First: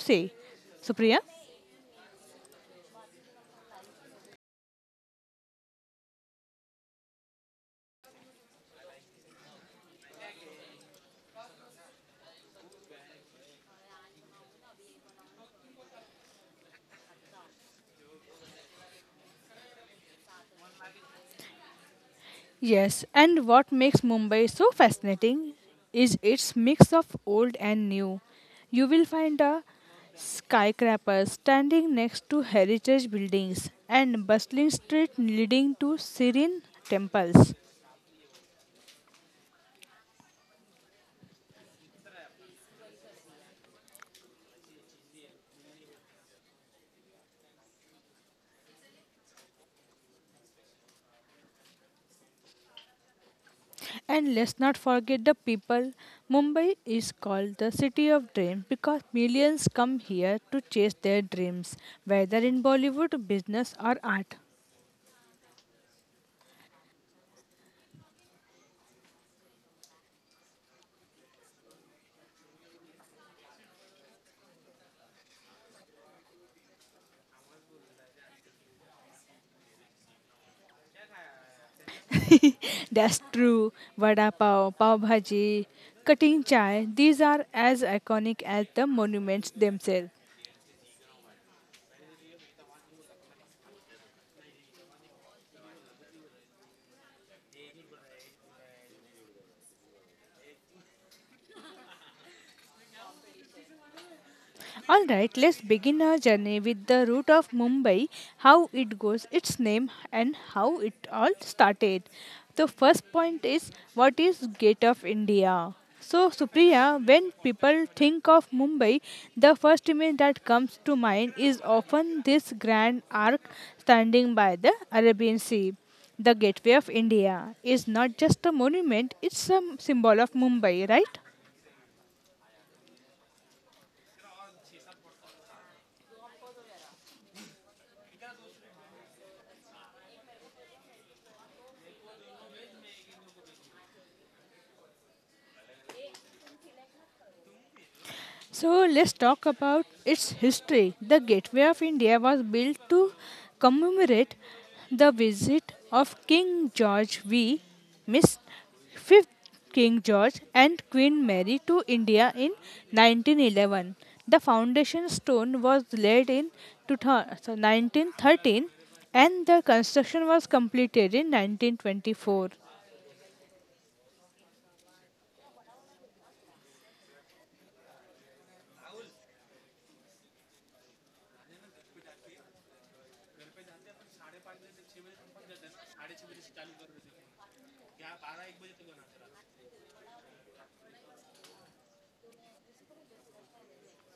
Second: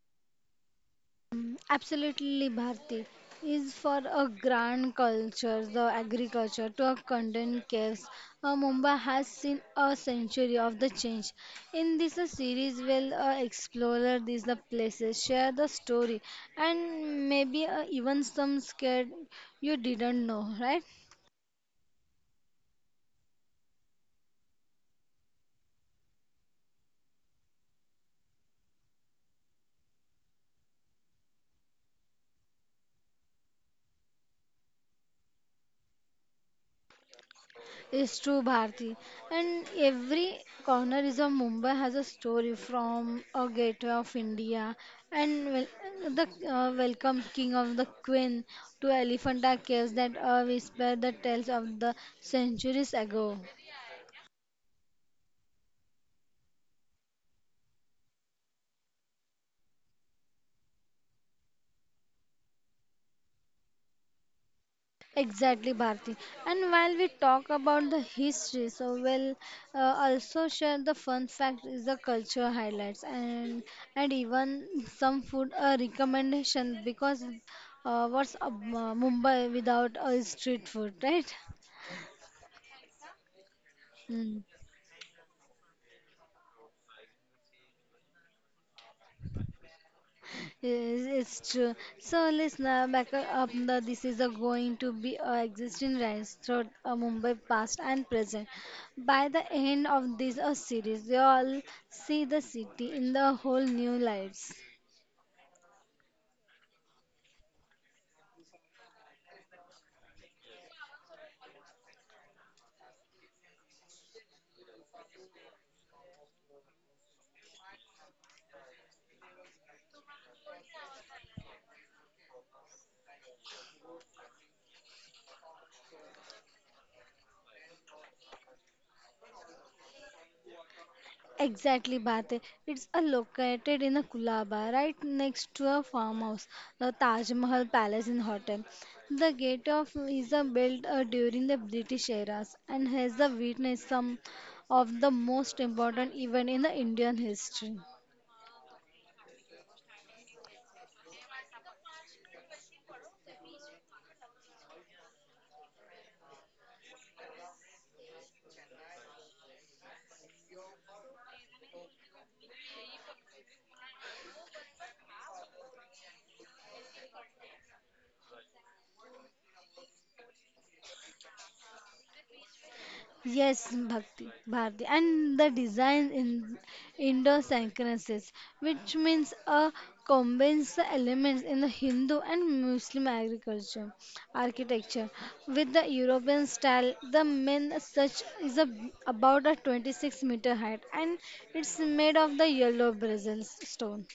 say, Supriya? Absolutely, Bharti is for a grand culture, the agriculture to a content caves. Mumbai has seen a century of the change. In this series, we'll explore the places, share the story, and maybe even some scared you didn't know, right? Yes, and what makes Mumbai so fascinating is its mix of old and new. You will find a skyscraper standing next to heritage buildings and bustling street leading to serene temples. It's true, Bharti. And every corner is of Mumbai has a story from a gateway of India and wel the welcome king of the queen to Elephanta Caves that whisper the tales of the centuries ago. And let's not forget the people. Mumbai is called the city of dreams because millions come here to chase their dreams, whether in Bollywood, business or art. Exactly, Bharti. And while we talk about the history, so we'll also share the fun fact is the culture highlights and even some food recommendation because what's Mumbai without a street food, right? That's true. Vada Mm. pav, pav bhaji, cutting chai, these are as iconic as the monuments themselves. Yes, it's true. So, listener, back up. The, this is a going to be a existing rise throughout a Mumbai past and present. By the end of this series, you all see the city in the whole new lights. All right, let's begin our journey with the root of Mumbai, how it goes, its name, and how it all started. The first point is, what is Gate of India? So, Supriya, when people think of Mumbai, the first image that comes to mind is often this grand arc standing by the Arabian Sea. The Gateway of India is not just a monument, it's a symbol of Mumbai, right? Exactly, Bate. It's a located in a Kulaba, right next to a farmhouse, the Taj Mahal Palace and Hotel. The gate of is a built during the British eras and has the witnessed some of the most important event in the Indian history. So let's talk about its history. The Gateway of India was built to commemorate the visit of King George V, Miss Fifth King George, and Queen Mary to India in 1911. The foundation stone was laid in 2000, so 1913, and the construction was completed in 1924. Yes, Bharti, and the design in Indo syncresis, which means combines the elements in the Hindu and Muslim agriculture architecture with the European style. The main such is a, about a 26-meter height, and it's made of the yellow brazil stone.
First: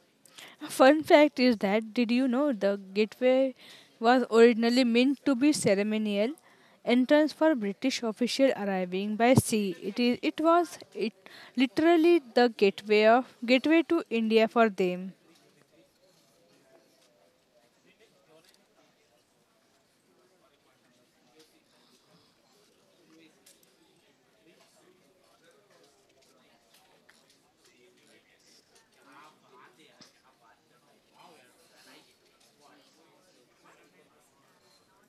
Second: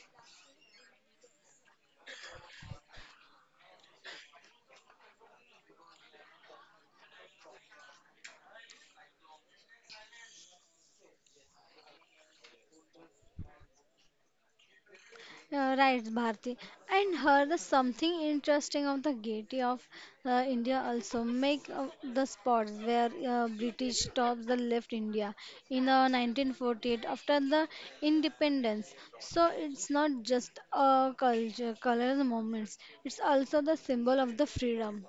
Fun fact is that, did you know the gateway was originally meant to be ceremonial entrance for British official arriving by sea. It is it was it literally the gateway of gateway to India for them. Right, Bharti. And heard something interesting of the gate of India also make the spots where British tops the left India in 1948 after the independence. So it's not just a culture, color moments. It's also the symbol of the freedom.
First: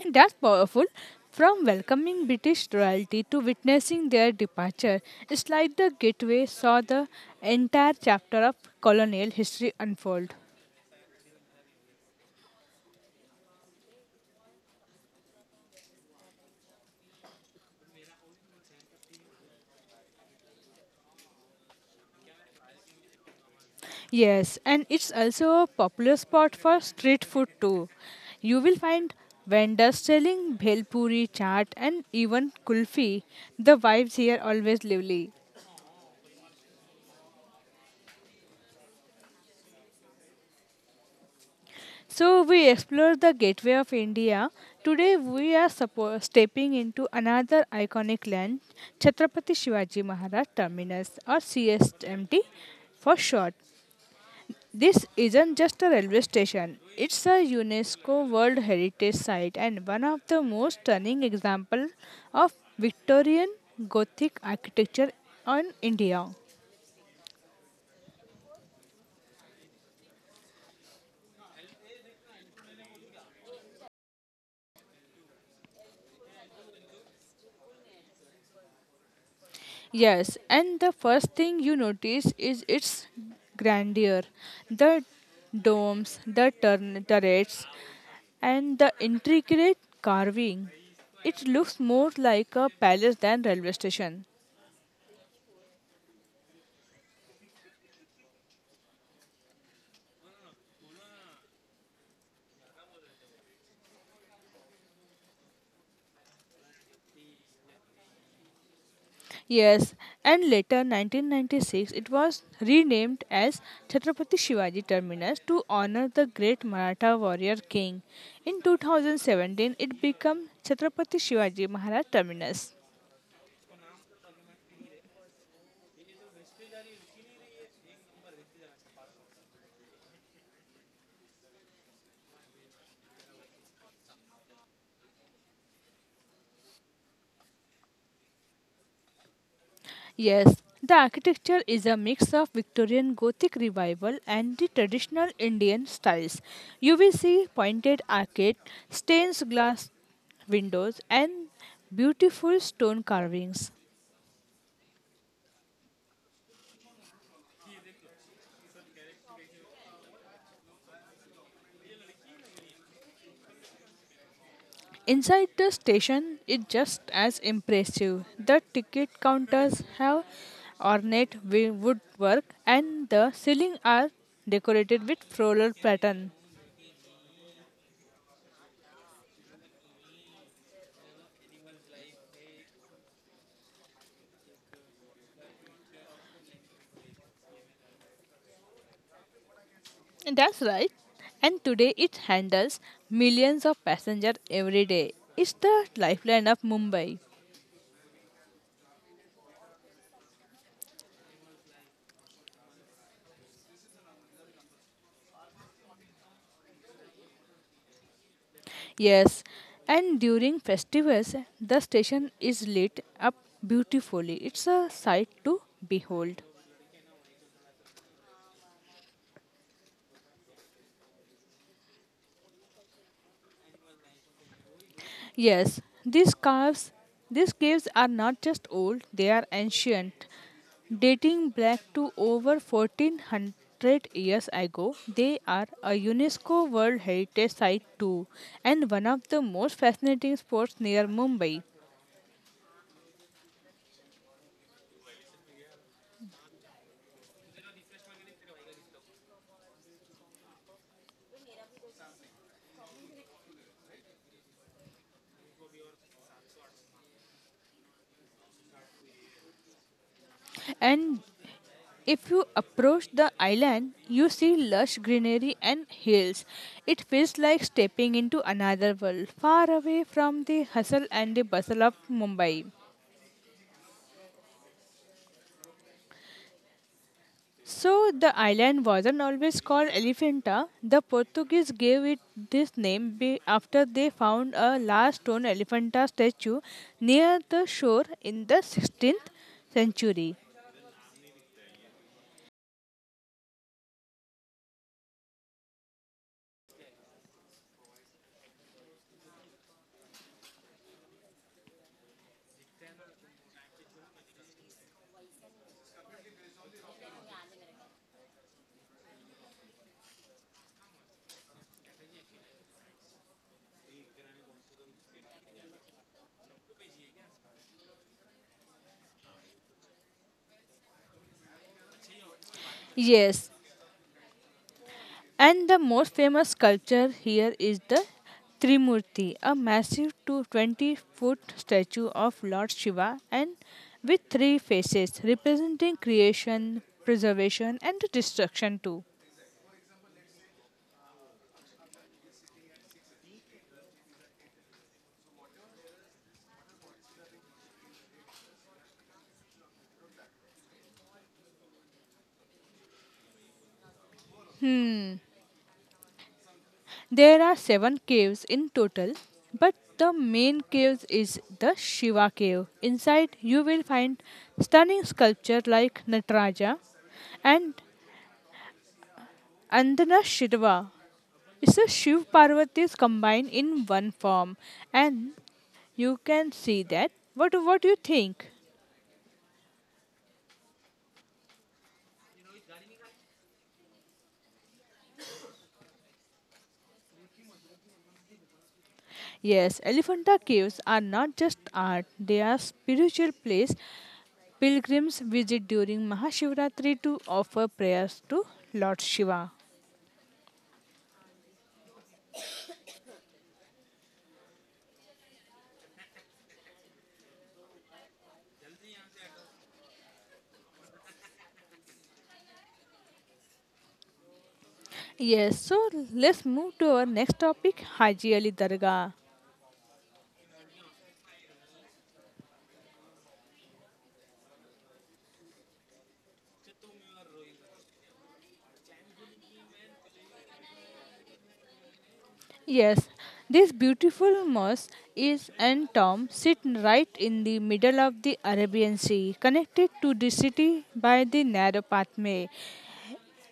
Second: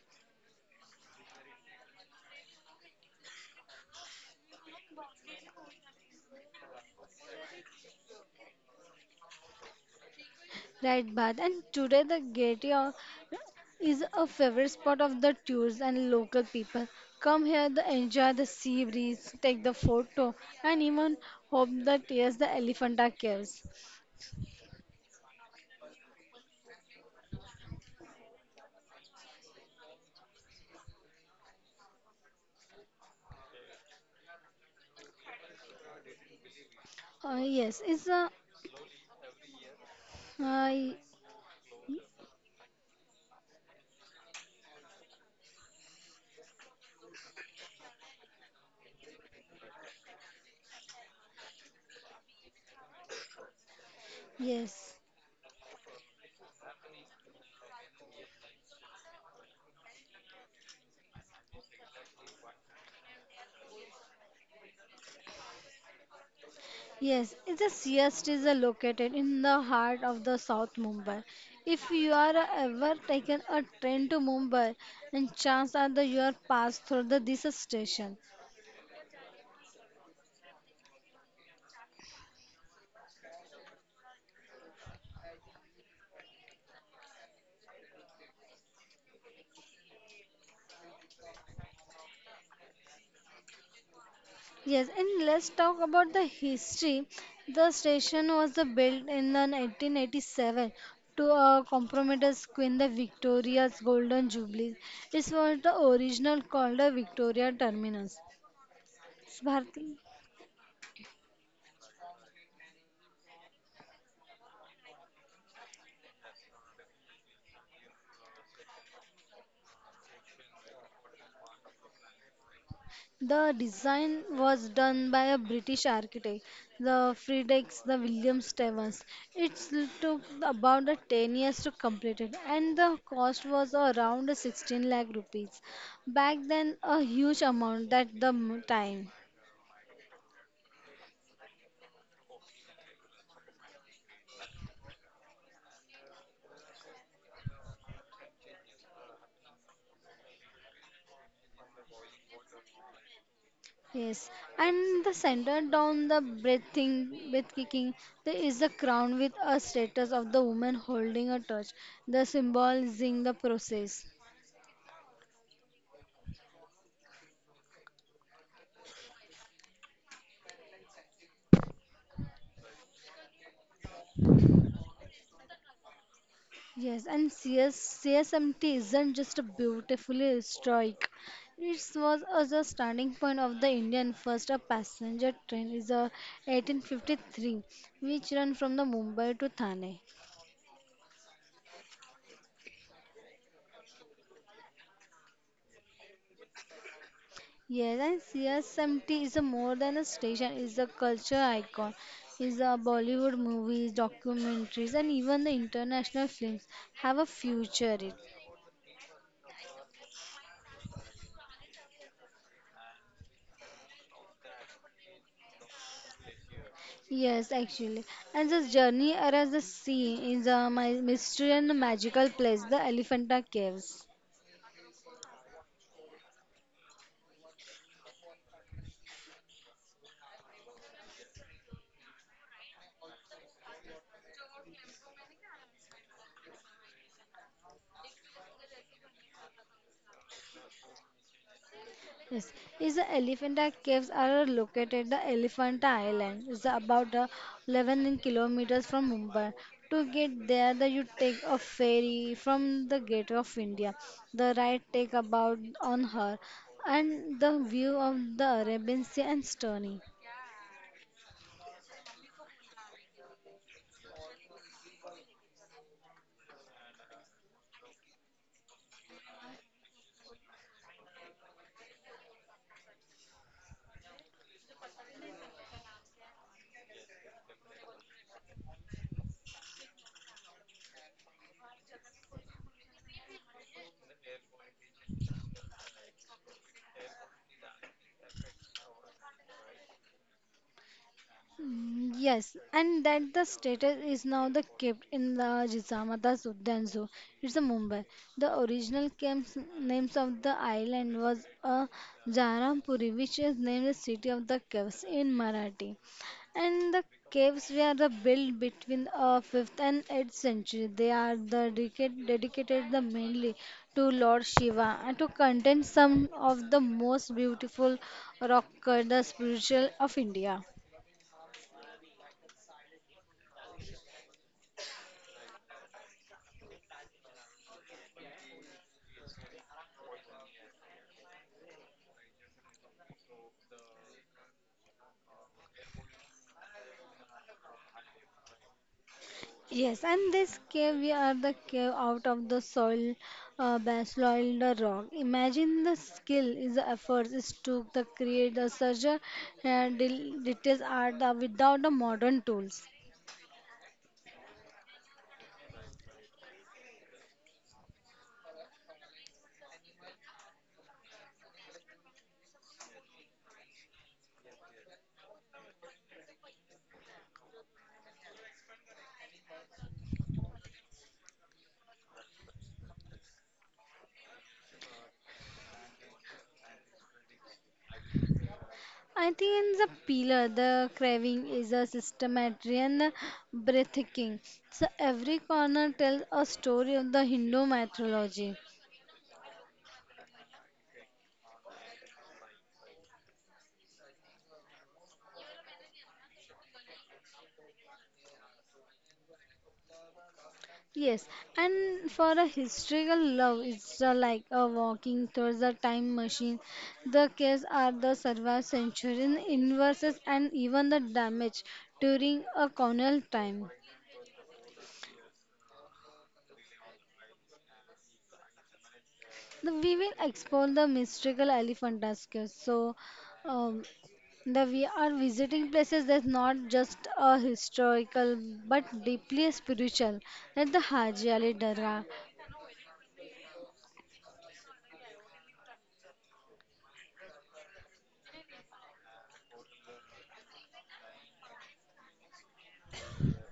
And that's powerful. From welcoming British royalty to witnessing their departure, it's like the gateway saw the entire chapter of colonial history unfold. Right, Bad. And today the Gaiety o- is a favorite spot of the tours and local people. Come here, the enjoy the sea breeze, take the photo, and even hope that yes, the Elephanta caves. Yes, and it's also a popular spot for street food too. You will find vendors selling bhelpuri, chaat, and even kulfi. The vibes here always lively. Uh, yes, it's a uh, So we explore the gateway of India. Today we are stepping into another iconic land, Chhatrapati Shivaji Maharaj Terminus or CSMT for short. yes, This isn't just a railway station. It's a UNESCO World Heritage Site and one of the most stunning examples of Victorian Gothic architecture in India. yes. It's a CST is located in the heart of the South Mumbai. If you are ever taken a train to Mumbai, and chance are that you are passed through the this station. Yes, and the first thing you notice is its grandeur. The domes, the turrets, and the intricate carving. It looks more like a palace than railway station. Yes, and let's talk about the history. The station was the built in the 1987 to compromise Queen the Victoria's Golden Jubilee. It was the original called the Victoria Terminus. Bharti. Yes, and later 1996 it was renamed as Chhatrapati Shivaji Terminus to honor the great Maratha warrior king. In 2017 it became Chhatrapati Shivaji Maharaj Terminus. The design was done by a British architect, the Friedrichs, the William Stevens. It took about the 10 years to complete it, and the cost was around 16 lakh rupees. Back then, a huge amount at the m- time. Yes, the architecture is a mix of Victorian Gothic revival and the traditional Indian styles. You will see pointed arcade, stained glass windows and beautiful stone carvings. Yes, and the center down the breathing, breath kicking, there is a crown with a status of the woman holding a torch, the symbolizing the process. Inside the station is just as impressive. The ticket counters have ornate woodwork and the ceiling are decorated with floral pattern. Yes, and CSMT isn't just a beautifully historic. It was as a starting point of the Indian first a passenger train is a 1853, which run from the Mumbai to Thane. That's right. And today it handles millions of passengers every day. It's the lifeline of Mumbai. Yes, and CSMT is a more than a station, is a culture icon, is a Bollywood movies, documentaries, and even the international films have a future. It. Yes, and during festivals the station is lit up beautifully. It's a sight to behold. Yes, actually. And this journey around the sea is a my mystery and magical place, the Elephanta Caves. Yes, these caves, these caves are not just old, they are ancient. Dating back to over 1400 years ago, they are a UNESCO World Heritage Site too and one of the most fascinating spots near Mumbai. Yes, is the Elephanta Caves are located the Elephanta Island. It's about 11 kilometers from Mumbai. To get there, the, you take a ferry from the Gate of India. The ride take about on her, and the view of the Arabian Sea and stunning. And if you approach the island, you see lush greenery and hills. It feels like stepping into another world, far away from the hustle and the bustle of Mumbai. So the island wasn't always called Elephanta. The Portuguese gave it this name after they found a large stone elephanta statue near the shore in the 16th century. Yes, and that the status is now the kept in the Jizamata Sultan Zoo. It's a Mumbai. The original camps, names of the island was a Jarampuri, which is named the city of the caves in Marathi. And the caves were the built between 5th and 8th century. They are the dedicated the mainly to Lord Shiva and to contain some of the most beautiful rock cut, the spiritual of India. Yes, and the most famous sculpture here is the Trimurti, a massive 20-foot statue of Lord Shiva and with three faces representing creation, preservation, and destruction too. Yes, and this cave, we are the cave out of the soil, basaloid the rock. Imagine the skill is the efforts it took to create the such a detailed art that without the modern tools. There are seven caves in total, but the main cave is the Shiva cave. Inside, you will find stunning sculpture like Nataraja and Andana Shiva. It's a Shiv Parvati's combined in one form, and you can see that. What do you think? I think in the pillar, the carving is a systematic and breathtaking. So every corner tells a story of the Hindu mythology. Yes, Elephanta caves are not just art; they are spiritual place. Pilgrims visit during Mahashivratri to offer prayers to Lord Shiva. Yes, and for a historical love, it's like a walking through the time machine. The case are the survived century inverses and even the damage during a colonial time. Yes, so let's move to our next topic, Haji Ali Dargah. The, we will explore the mystical elephant tuskers. So, um, the we are visiting places that's not just a historical but deeply spiritual, like the Haji Ali Dargah. Yes, this beautiful mosque is and tomb sit right in the middle of the Arabian Sea, connected to the city by the narrow pathway.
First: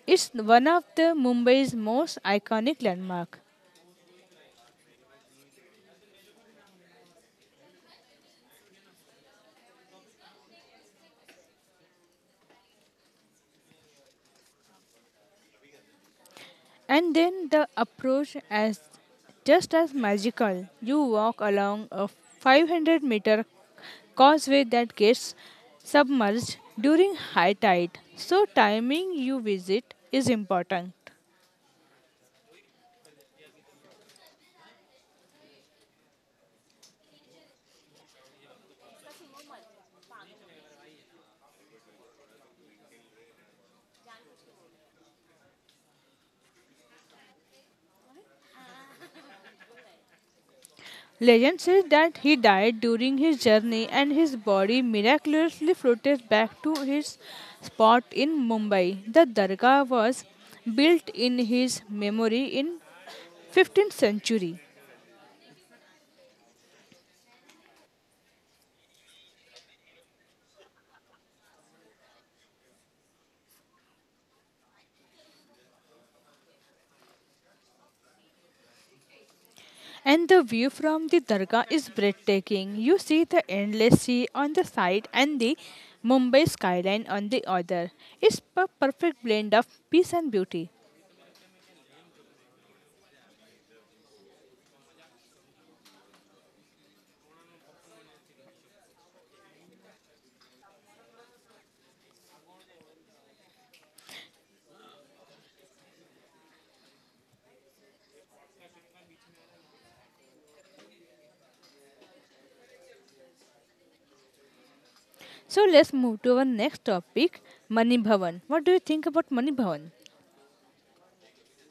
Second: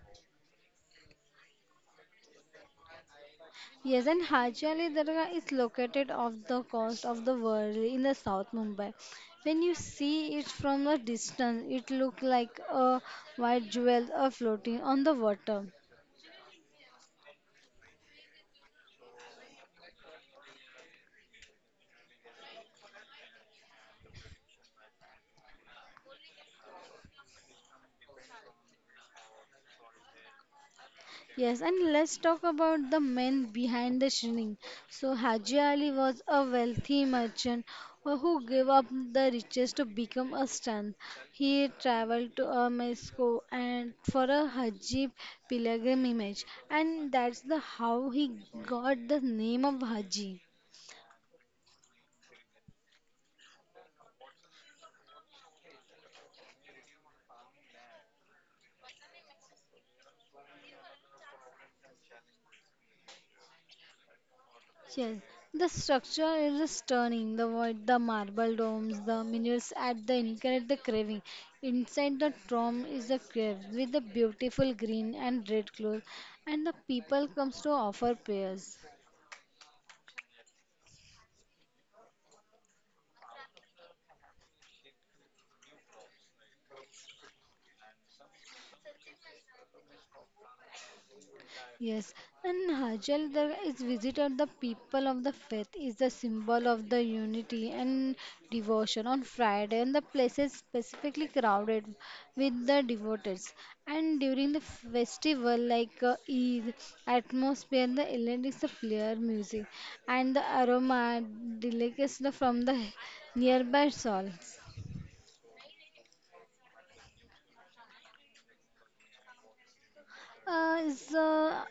It's one of the Mumbai's most iconic landmark. Yes, and Haji Ali Dargah is located off the coast of the world in the South Mumbai. When you see it from a distance, it looks like a white jewel floating on the water. And then the approach as just as magical. You walk along a 500-meter causeway that gets submerged during high tide. So timing you visit is important. Yes, and let's talk about the men behind the shrine. So, Haji Ali was a wealthy merchant who gave up the riches to become a saint. He traveled to Mexico and for a Haji pilgrimage, and that's the how he got the name of Haji. Legend says that he died during his journey and his body miraculously floated back to his spot in Mumbai. The Dargah was built in his memory in 15th century. Yes, the structure is stunning. The void, the marble domes, the minutes at the increase the craving. Inside the tomb is a grave with the beautiful green and red cloth, and the people comes to offer prayers. And the view from the Dargah is breathtaking. You see the endless sea on the side and the Mumbai skyline on the other. It's a perfect blend of peace and beauty. Yes, and Hajal there is visited the people of the faith is the symbol of the unity and devotion on Friday and the place is specifically crowded with the devotees and during the festival like Eid atmosphere the island is the clear music and the aroma delicacies from the nearby stalls. So let's move to our next topic, Mani Bhavan. What do you think about Mani Bhavan? Is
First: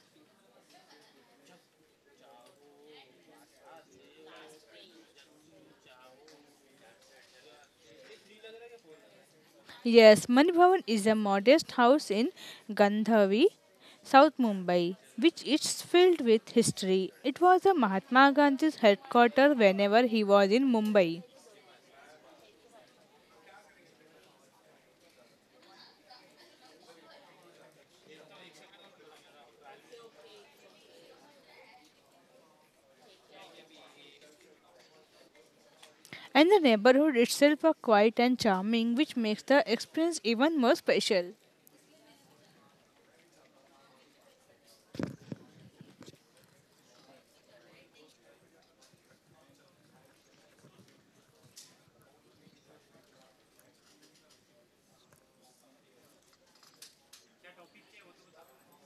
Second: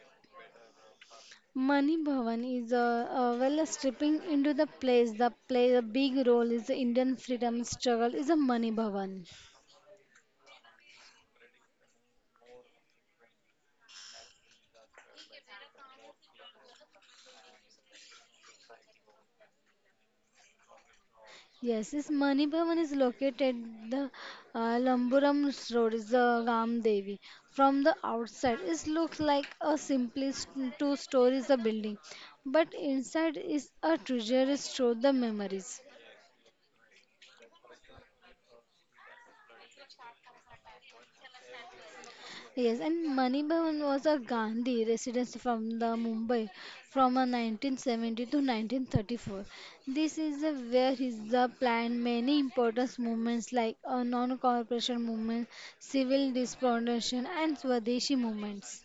Money Bhavan is a well stripping into the place the play a big role is the Indian freedom struggle is a Money Bhavan. Yes, Mani Bhavan is a modest house in Gandhavi, South Mumbai, which is filled with history. It was a Mahatma Gandhi's headquarters whenever he was in Mumbai. Yes, this Mani Bhavan is located the Lamburam Road is the Ram Devi. From the outside, it looks like a simply two stories a building, but inside is a treasure store the memories. And the neighborhood itself are quiet and charming, which makes the experience even more special. Yes, and Mani Bhavan was a Gandhi residence from the Mumbai from a 1970 to 1934. This is the, where is the planned many important movements like a non-cooperation movement, civil dispensation, and Swadeshi movements.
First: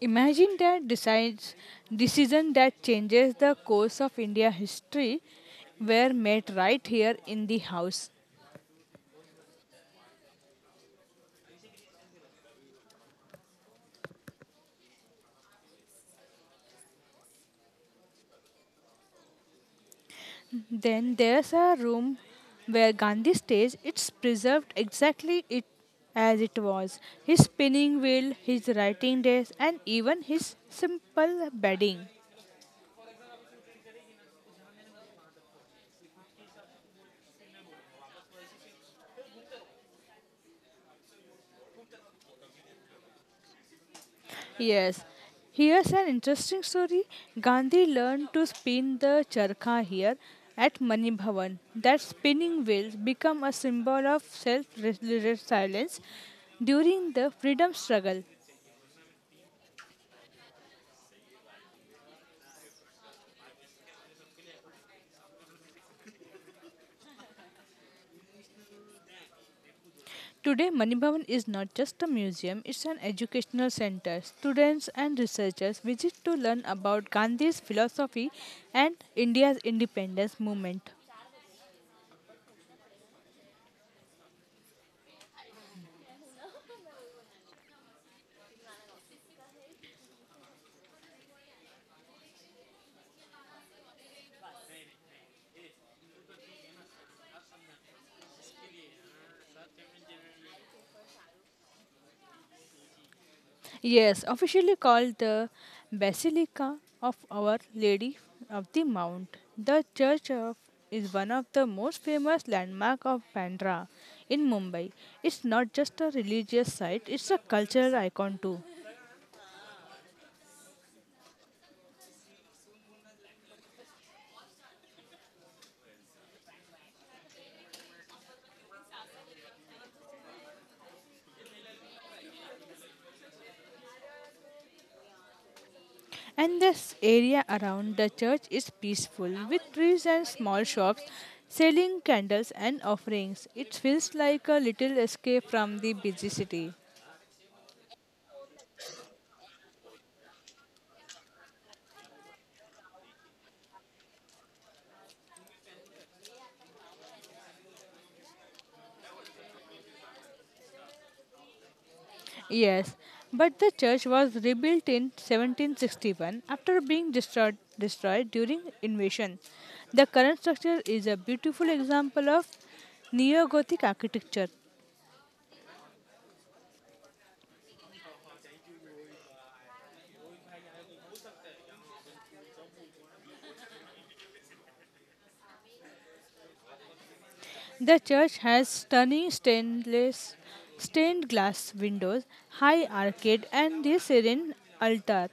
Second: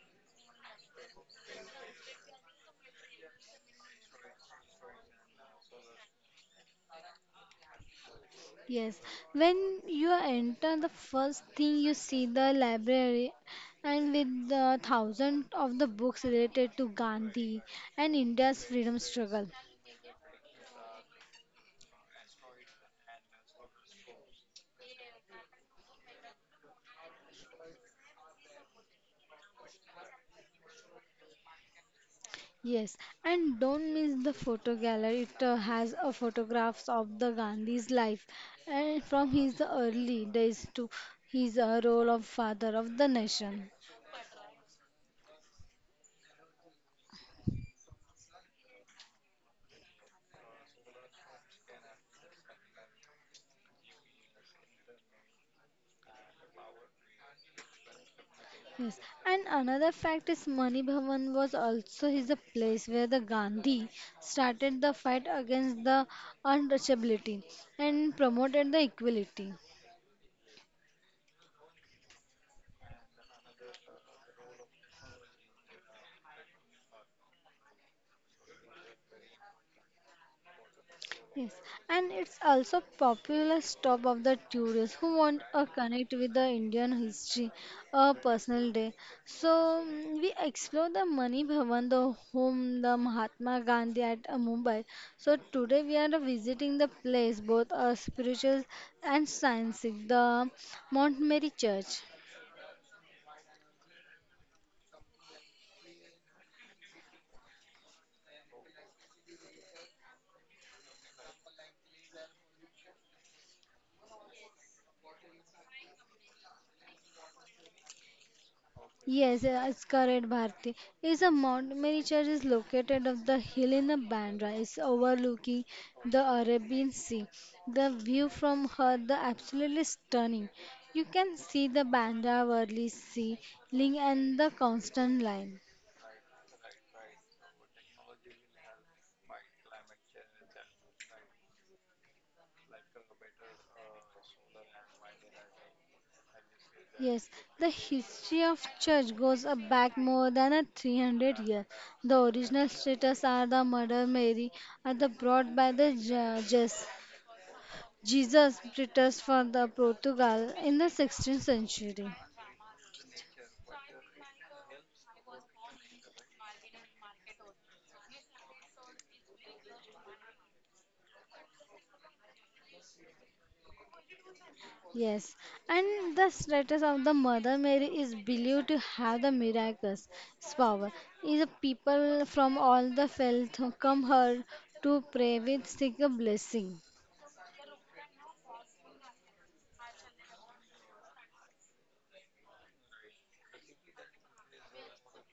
Imagine that decides decision that changes the course of India history were made right here in the house. Yes, when you enter, the first thing you see the library, and with the thousands of the books related to Gandhi and India's freedom struggle. Then there's a room where Gandhi stays. It's preserved exactly it as it was. His spinning wheel, his writing desk, and even his simple bedding. Yes, and don't miss the photo gallery. It has photographs of the Gandhi's life and from his early days to his role of father of the nation. Yes. Here's an interesting story. Gandhi learned to spin the charkha here at Mani Bhavan. That spinning wheels become a symbol of self-resilience during the freedom struggle. Yes, and another fact is Mani Bhavan was also his a place where the Gandhi started the fight against the untouchability and promoted the equality. Today, Mani Bhavan is not just a museum, it's an educational center. Students and researchers visit to learn about Gandhi's philosophy and India's independence movement. Yes, and it's also popular stop of the tourists who want a connect with the Indian history, a personal day. So we explore the Mani Bhavan, the home, the Mahatma Gandhi at Mumbai. So today we are visiting the place, both spiritual and scientific, the Mount Mary Church. Yes, officially called the Basilica of Our Lady of the Mount. The church of is one of the most famous landmark of Bandra in Mumbai. It's not just a religious site, it's a cultural icon too. Yes, it's correct, Bharti. It's a Mount Mary Church is located on the hill in the Bandra. It's overlooking the Arabian Sea. The view from her the absolutely stunning. You can see the Bandra Worli Sea, Ling and the Constant Line. And this area around the church is peaceful with trees and small shops selling candles and offerings. It feels like a little escape from the busy city. Yes, the history of church goes a back more than a 300 years. The original status are the Mother Mary are the brought by the Jesuits Jesus returns for the Portugal in the 16th century. Yes, but the church was rebuilt in 1761 after being destroyed during invasion. The current structure is a beautiful example of neo-Gothic architecture. Yes, and the status of the Mother Mary is believed to have the miraculous power. Is people from all the faith come her to pray with seek a blessing. The church has stunning stainless stained glass windows, high arcade and a serene altar.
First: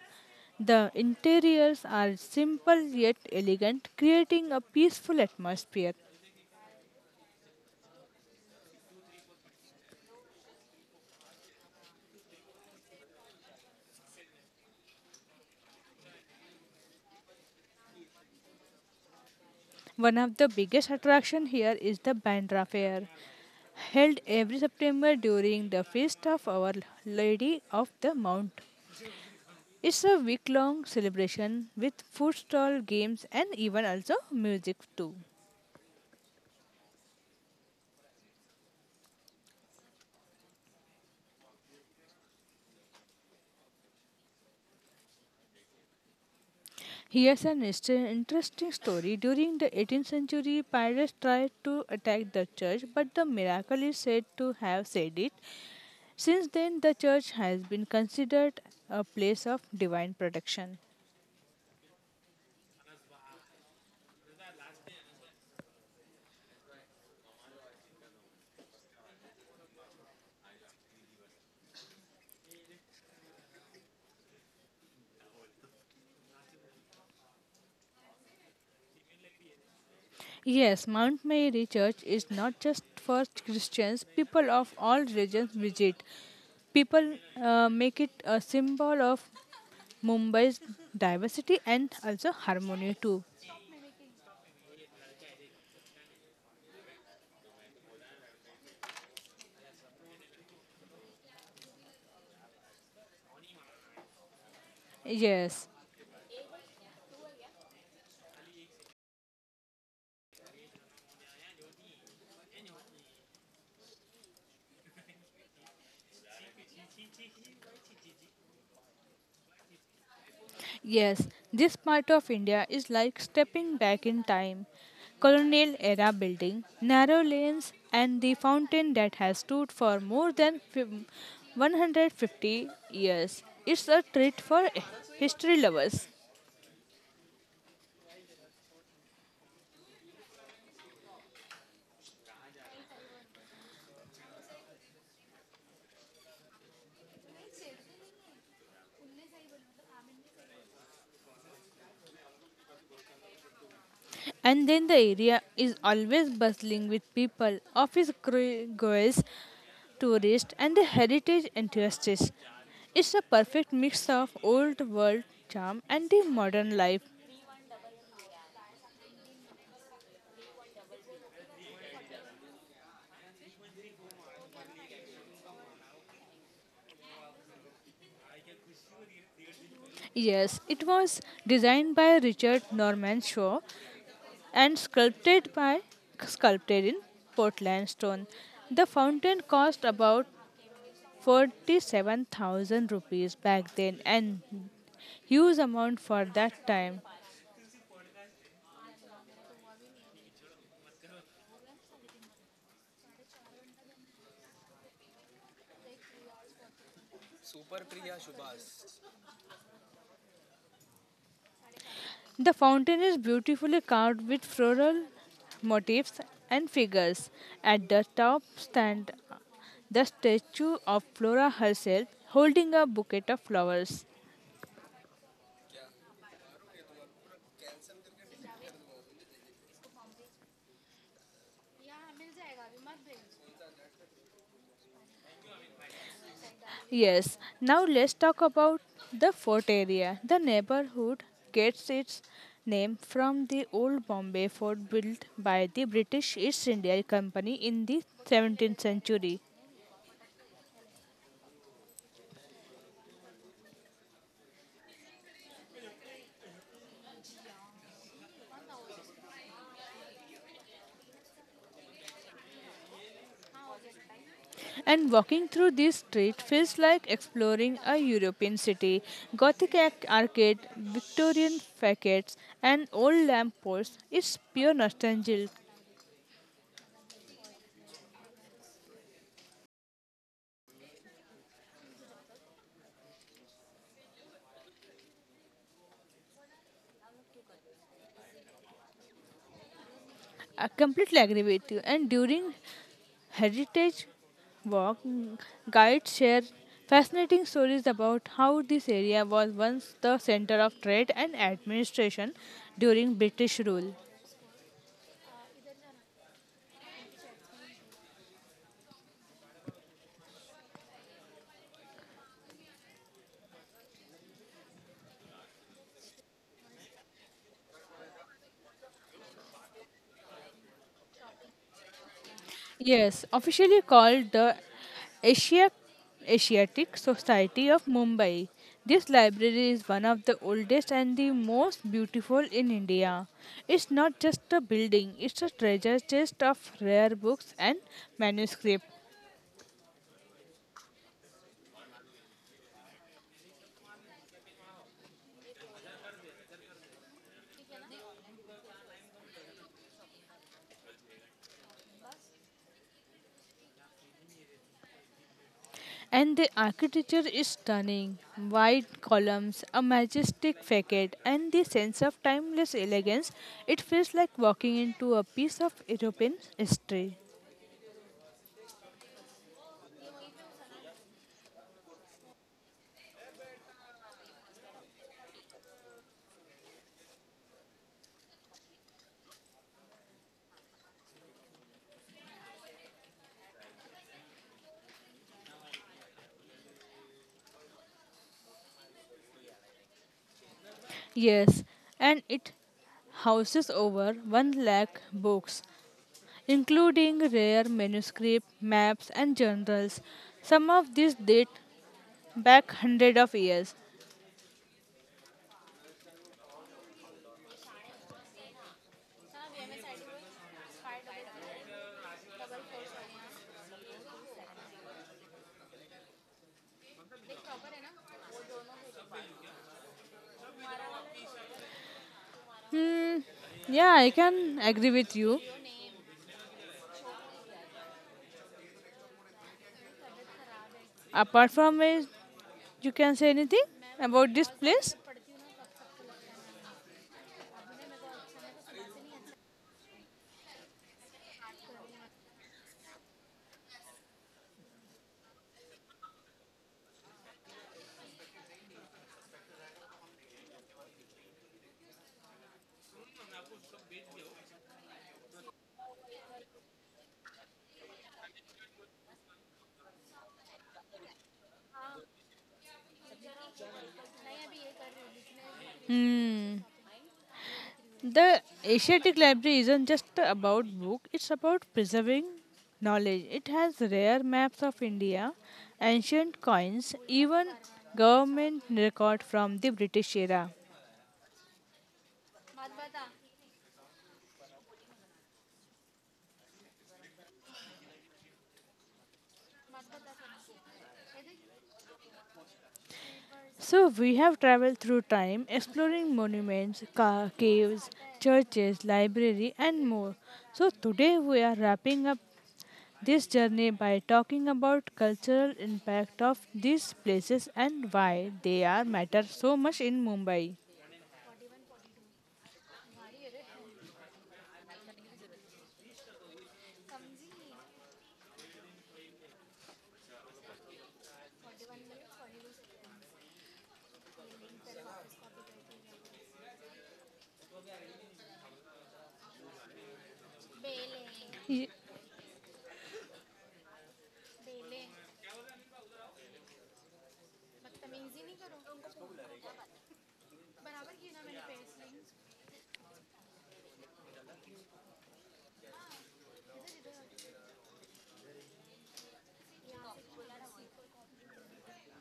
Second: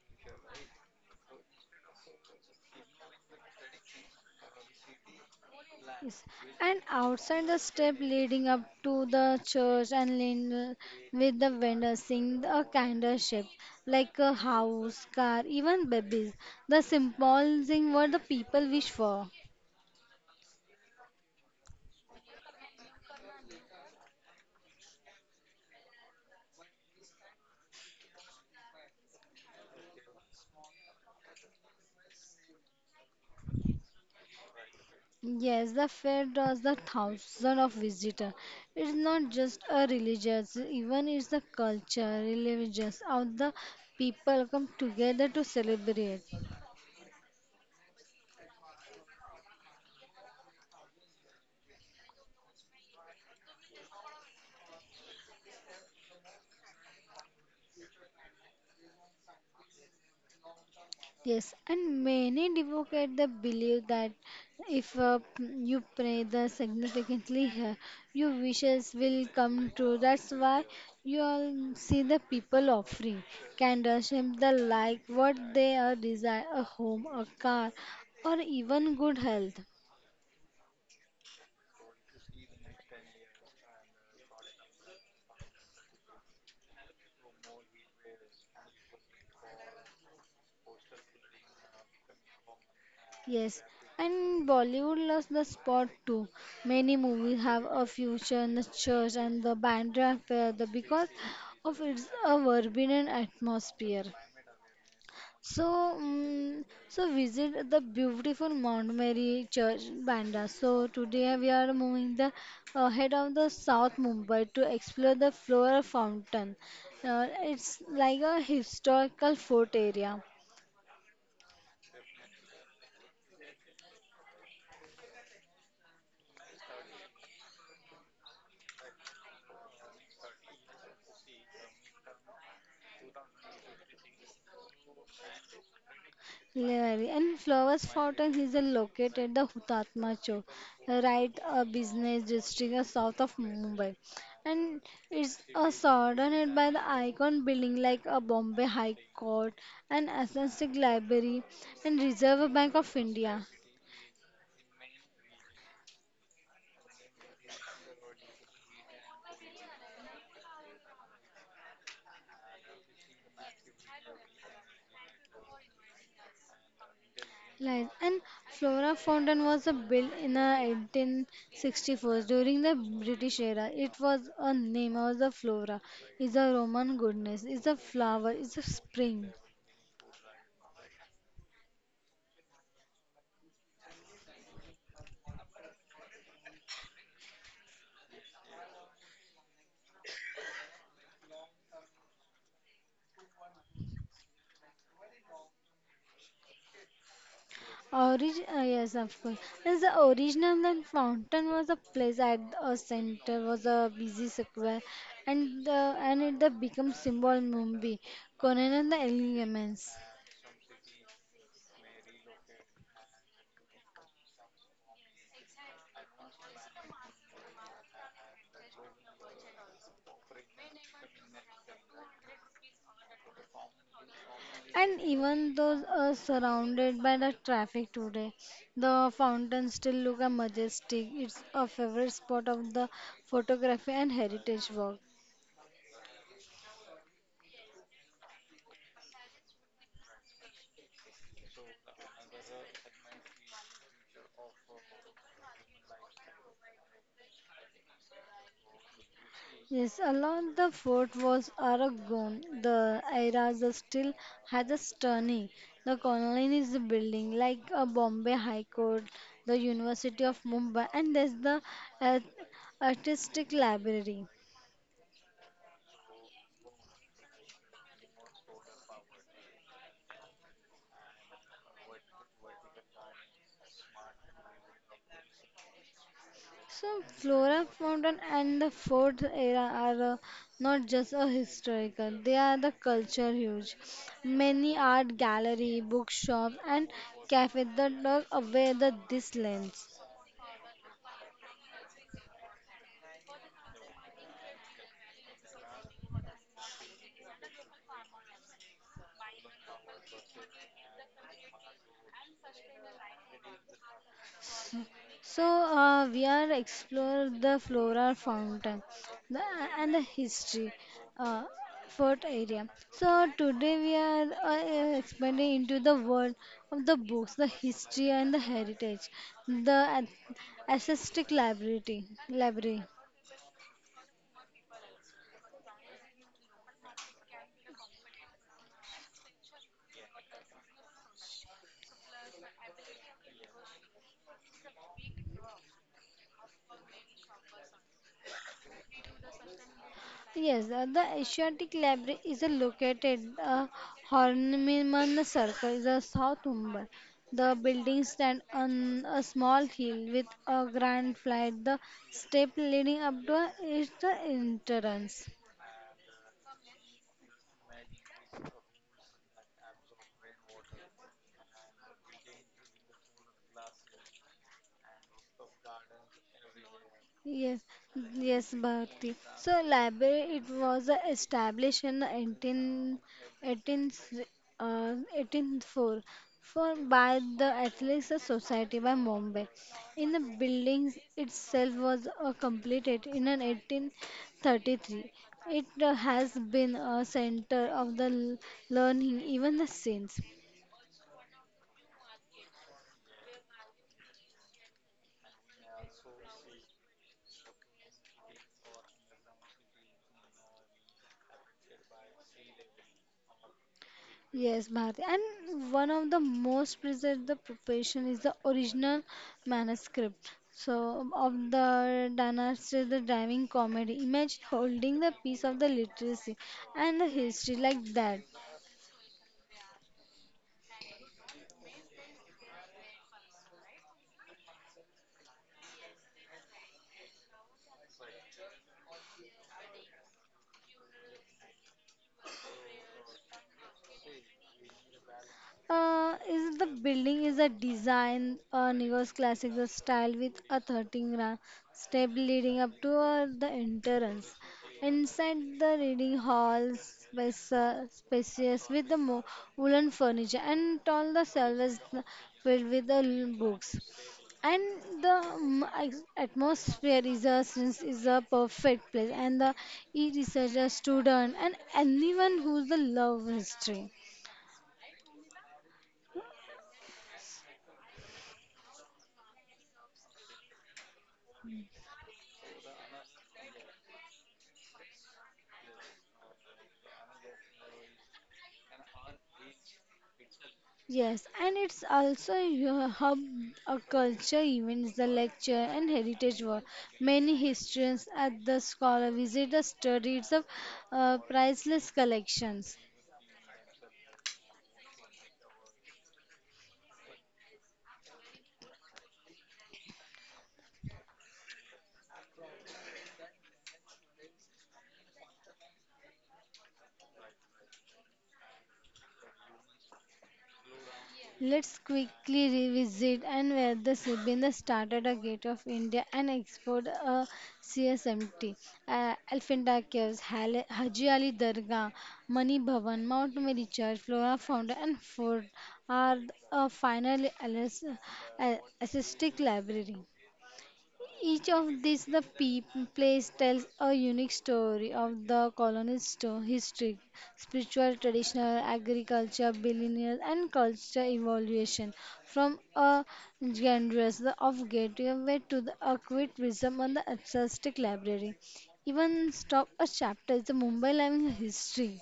The interiors are simple yet elegant, creating a peaceful atmosphere. Yes. And outside the step leading up to the church and lane with the vendors singing a kinder shape like a house, car, even babies. The symbolizing what the people wish for. One of the biggest attraction here is the Bandra Fair, held every September during the feast of Our Lady of the Mount. It's a week-long celebration with food stall games and even also music too. Yes, the fair draws the thousands of visitors. It's not just a religious, even it's the culture, religious, how the people come together to celebrate. Here's an interesting story. During the 18th century, pirates tried to attack the church, but the miracle is said to have said it. Since then, the church has been considered a place of divine protection. Yes, and many advocate the belief that if you pray the significantly, your wishes will come true. That's why you all see the people offering candles, and the like, what they are desire, a home, a car, or even good health. Yes, Mount Mary Church is not just for Christians, people of all religions visit. People make it a symbol of Mumbai's diversity and also harmony too. Yes, and Bollywood loves the spot too. Many movies have a future in the church and the bandra fair the because of its a vibrant atmosphere. So, Yes, so visit the beautiful Mount Mary Church, Banda. So today we are moving the head of the South Mumbai to explore the Flora Fountain. It's like a historical fort area. yes, this part of India is like stepping back in time. Colonial era building, narrow lanes, and the fountain that has stood for more than 150 years. It's a treat for history lovers. Levari. And Flowers Fountain is located the Hutatma Chowk, right a business district south of Mumbai. And it's surrounded by the icon building like a Bombay High Court and Atlantic Library and Reserve Bank of India. And then the area is always bustling with people, office girls, tourists, and the heritage enthusiasts. It's a perfect mix of old world charm and the modern life. Lies. And Flora Fountain was built in 1864 during the British era. It was a name of the flora. Is a Roman goddess. Is a flower. Is a spring. Yes, it was designed by Richard Norman Shaw and sculpted in Portland stone. The fountain cost about 47,000 rupees back then and huge amount for that time. Yes, of course. As the original and fountain was a place at a center was a busy square, and, the, and it the become symbol Mumbai, Conan and the elements. The fountain is beautifully carved with floral motifs and figures. At the top stand the statue of Flora herself holding a bouquet of flowers. And even though surrounded by the traffic today, the fountain still look a majestic. It's a favorite spot of the photography and heritage work. Yes, now let's talk about the fort area. The neighborhood gets its name from the old Bombay fort built by the British East India Company in the 17th century. Yes, along the fort was Aragon, the era the still has a stunning. The colony is the building like a Bombay High Court, the University of Mumbai, and there's the uh, artistic library. And walking through this street feels like exploring a European city. Gothic arcade, Victorian facades, and old lamp posts is pure nostalgia. So flora, fountain, and the fort era are not just a historical; they are the culture huge. Many art gallery, bookshop, and cafe that look away the these lands. I completely agree with you. And during heritage walk, guides share fascinating stories about how this area was once the center of trade and administration during British rule. So we are explore the flora fountain the, and the history uh, fort area. So today we are expanding into the world of the books, the history and the heritage, the ac- access library, library. Yes, officially called the Asia Asiatic Society of Mumbai. This library is one of the oldest and the most beautiful in India. It's not just a building, it's a treasure chest of rare books and manuscripts. Yes, the Asiatic Library is a located Horniman Circle, is a South Mumbai. The building stand on a small hill with a grand flight. The step leading up to it is the entrance. And the architecture is stunning. Wide columns, a majestic facade, and the sense of timeless elegance. It feels like walking into a piece of European history. Yes, yes, Bharti. So library it was established in 1818, 1804 for by the Athletes Society by Bombay. In the buildings itself was completed in an 1833. It has been a center of learning even the since. Yes, and it houses over 1 lakh books, including rare manuscripts, maps, and journals. Some of these date back hundred of years. Yes, Bharti. And one of the most preserved the profession is the original manuscript. So of the dynasty, the driving comedy. Imagine holding the piece of the literacy and the history like that. Hmm. Yeah, I can agree with you. Apart from it, you can say anything about this place? Is the building is a design Nego's classical style with a 13 step leading up to the entrance. Inside the reading hall, space, spacious with the woolen furniture and all the shelves filled with the books. And the atmosphere is a since is a perfect place. And the e-researcher, student, and anyone who's the love history. Hmm. The Asiatic Library isn't just about book, it's about preserving knowledge. It has rare maps of India, ancient coins, even government record from the British era. Yes, and it's also a hub of culture events, the lecture and heritage work. Many historians at the scholar visit the studies of priceless collections. So we have traveled through time exploring monuments, caves, churches, library and more. So today we are wrapping up this journey by talking about cultural impact of these places and why they are matter so much in Mumbai. Let's quickly revisit and where the Sibinda started a gate of India and explored a CSMT, Elephanta Caves, Haji Ali Dargah, Mani Bhavan, Mount Mary Church, Flora Fountain, and Fort are a final assistic library. Each Ye- of these the place tells a unique story of the colony's history, spiritual, traditional, agriculture, billionaire, and culture evolution from a generous of gateway to the acute wisdom on the artistic library. Even stop a chapter is the Mumbai living history.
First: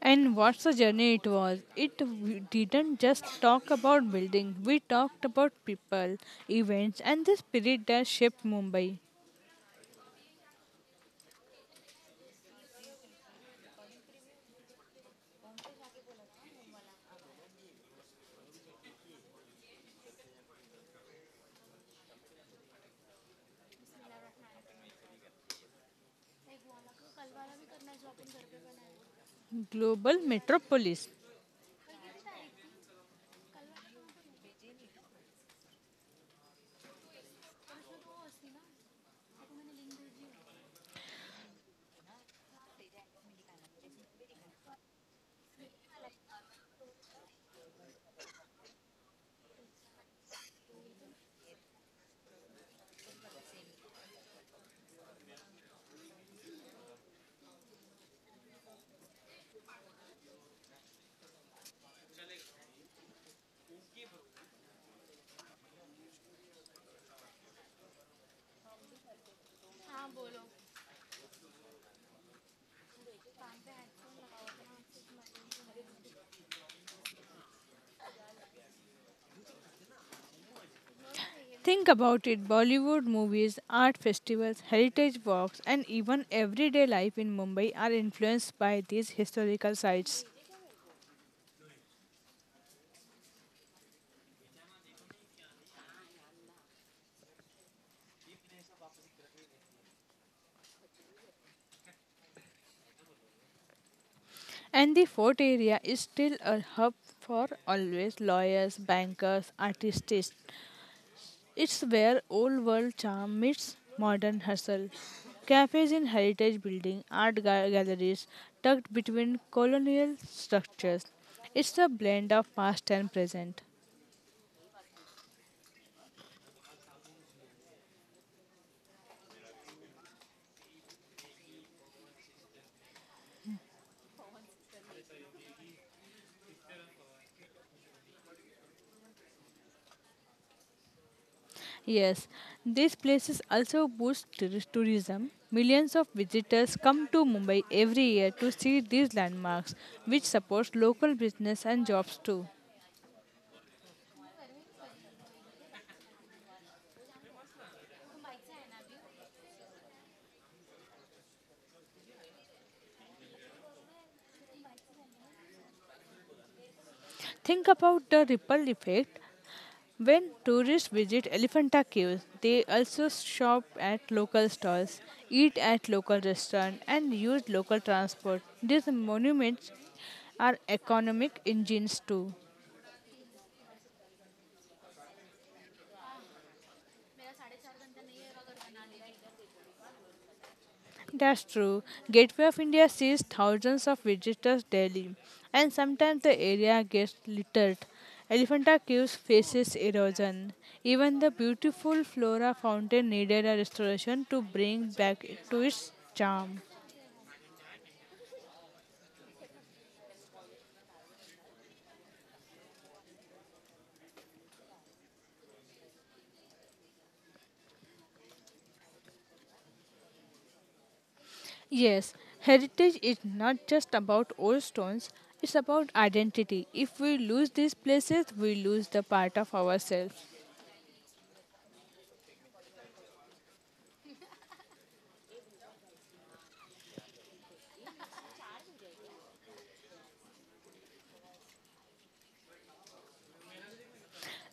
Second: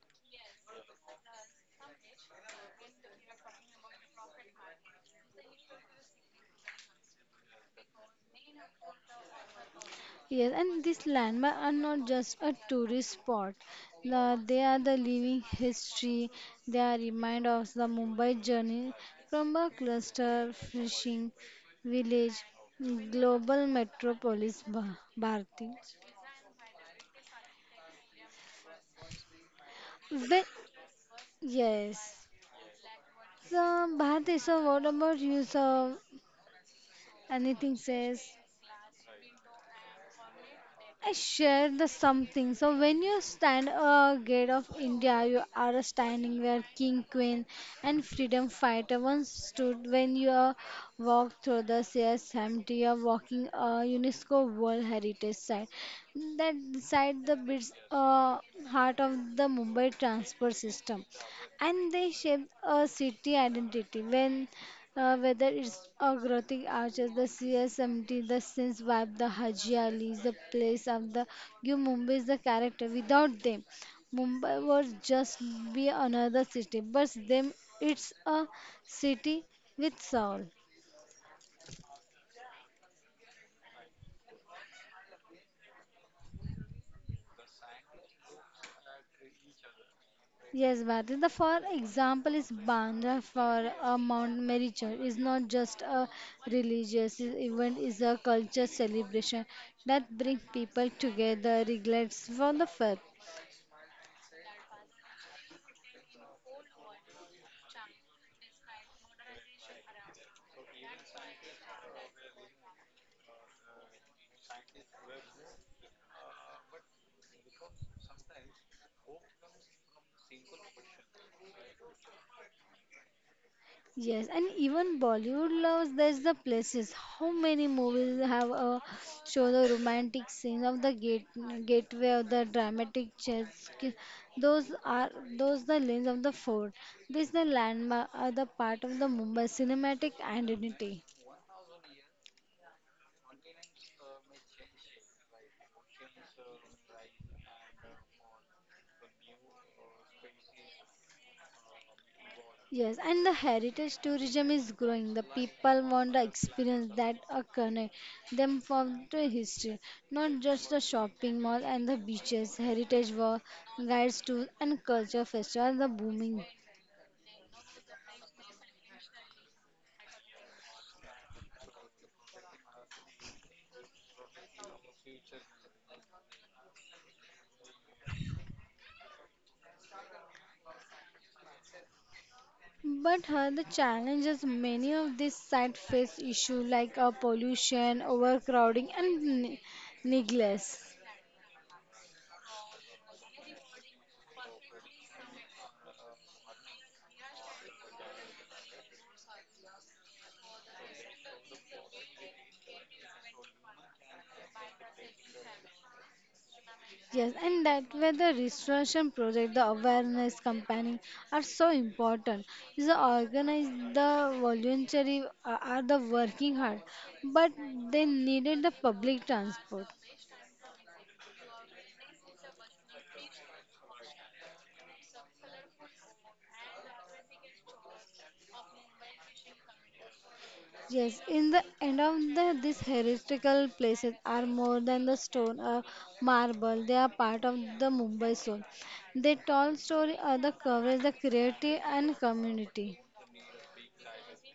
And what's the journey it was? It didn't just talk about building. We talked about people, events, and the spirit that shaped Mumbai, Yes, and these landmarks are not just a tourist spot. The, they are the living history. They are remind of the Mumbai journey from a cluster fishing village, global metropolis Bharati. global When, metropolis. yes. So, Bharti, so what about you? So, anything says? I share the something. So when you stand a gate of India, you are standing where king, queen, and freedom fighter once stood. When you walk through the stairs, empty, you are walking a UNESCO World Heritage Site. That site the bits, heart of the Mumbai transport system and they shape a city identity when whether it's Agrotic Arches, the CSMT, the Sins Vibe, the Haji Ali, the place of the you Mumbai is the character. Without them, Mumbai would just be another city. But them, it's a city with soul. Think about it: Bollywood movies, art festivals, heritage walks, and even everyday life in Mumbai are influenced by these historical sites. Yes, Bharti. The for example is Bandra for a Mount Mary Church is not just a religious event; is a culture celebration that brings people together, regardless for the faith. And the fort area is still a hub for always lawyers, bankers, artists. It's where old world charm meets modern hustle. Cafes in heritage building, art galleries tucked between colonial structures. It's a blend of past and present. Yes, and even Bollywood loves there's the places. How many movies have a show the romantic scene of the gateway of the dramatic chess? Those are those the lanes of the fort. This the landmark, are the part of the Mumbai cinematic identity. Yes, these places also boost tourism. Millions of visitors come to Mumbai every year to see these landmarks, which supports local business and jobs too. Yes, and the heritage tourism is growing. The people want the experience that are connect them from the history, not just the shopping mall and the beaches. Heritage walk, guides tours, and culture festivals are booming. Think about the ripple effect. When tourists visit Elephanta Cave, they also shop at local stalls, eat at local restaurants, and use local transport. These monuments are economic engines too. But the challenges many of these sites face issue like pollution, overcrowding, and neglect. That's true. Gateway of India sees thousands of visitors daily, and sometimes the area gets littered. Elephanta Caves faces erosion. Even the beautiful flora fountain needed a restoration to bring back to its charm. Yes, and that where the restoration project, the awareness campaigning are so important. Is the organize the voluntary are the working hard, but they needed the public transport. Yes, heritage is not just about old stones, it's about identity. If we lose these places, we lose the part of ourselves. Yes, in the end of the these historical places are more than the stone or marble. They are part of the Mumbai soul. They tall story, are the coverage, the creativity and community.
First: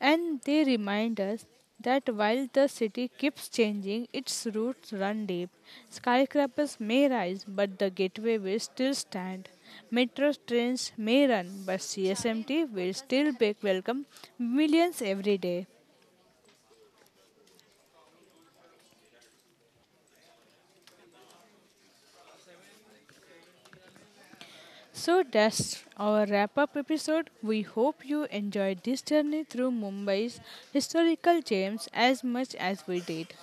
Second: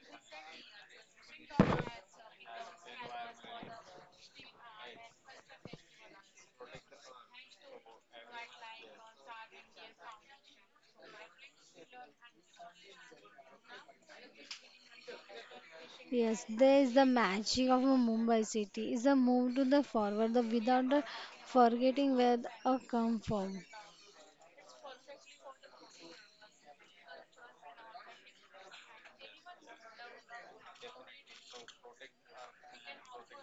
And they remind us that while the city keeps changing, its roots run deep. Skyscrapers may rise, but the gateway will still stand. Metro trains may run, but CSMT will still be welcome millions every day. Yes, there is the magic of a Mumbai city. It's a move to the forward the without the forgetting where come from. So that's our wrap up episode. We hope you enjoyed this journey through Mumbai's historical gems as much as we did.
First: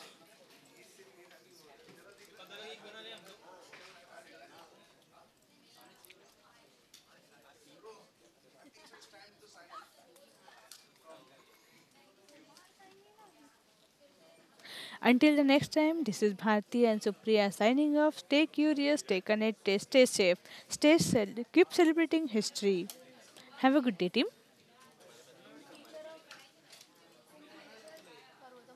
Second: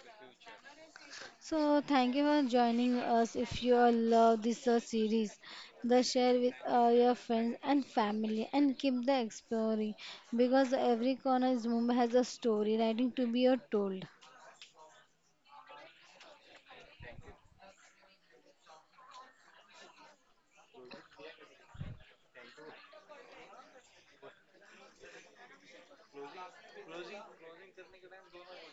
So thank you for joining us. If you all love this series, the share with your friends and family and keep the exploring because every corner is Mumbai has a story waiting to be told. Until the next time, this is Bharti and Supriya signing off. Stay curious, stay connected, stay safe, keep celebrating history. Have a good day, team.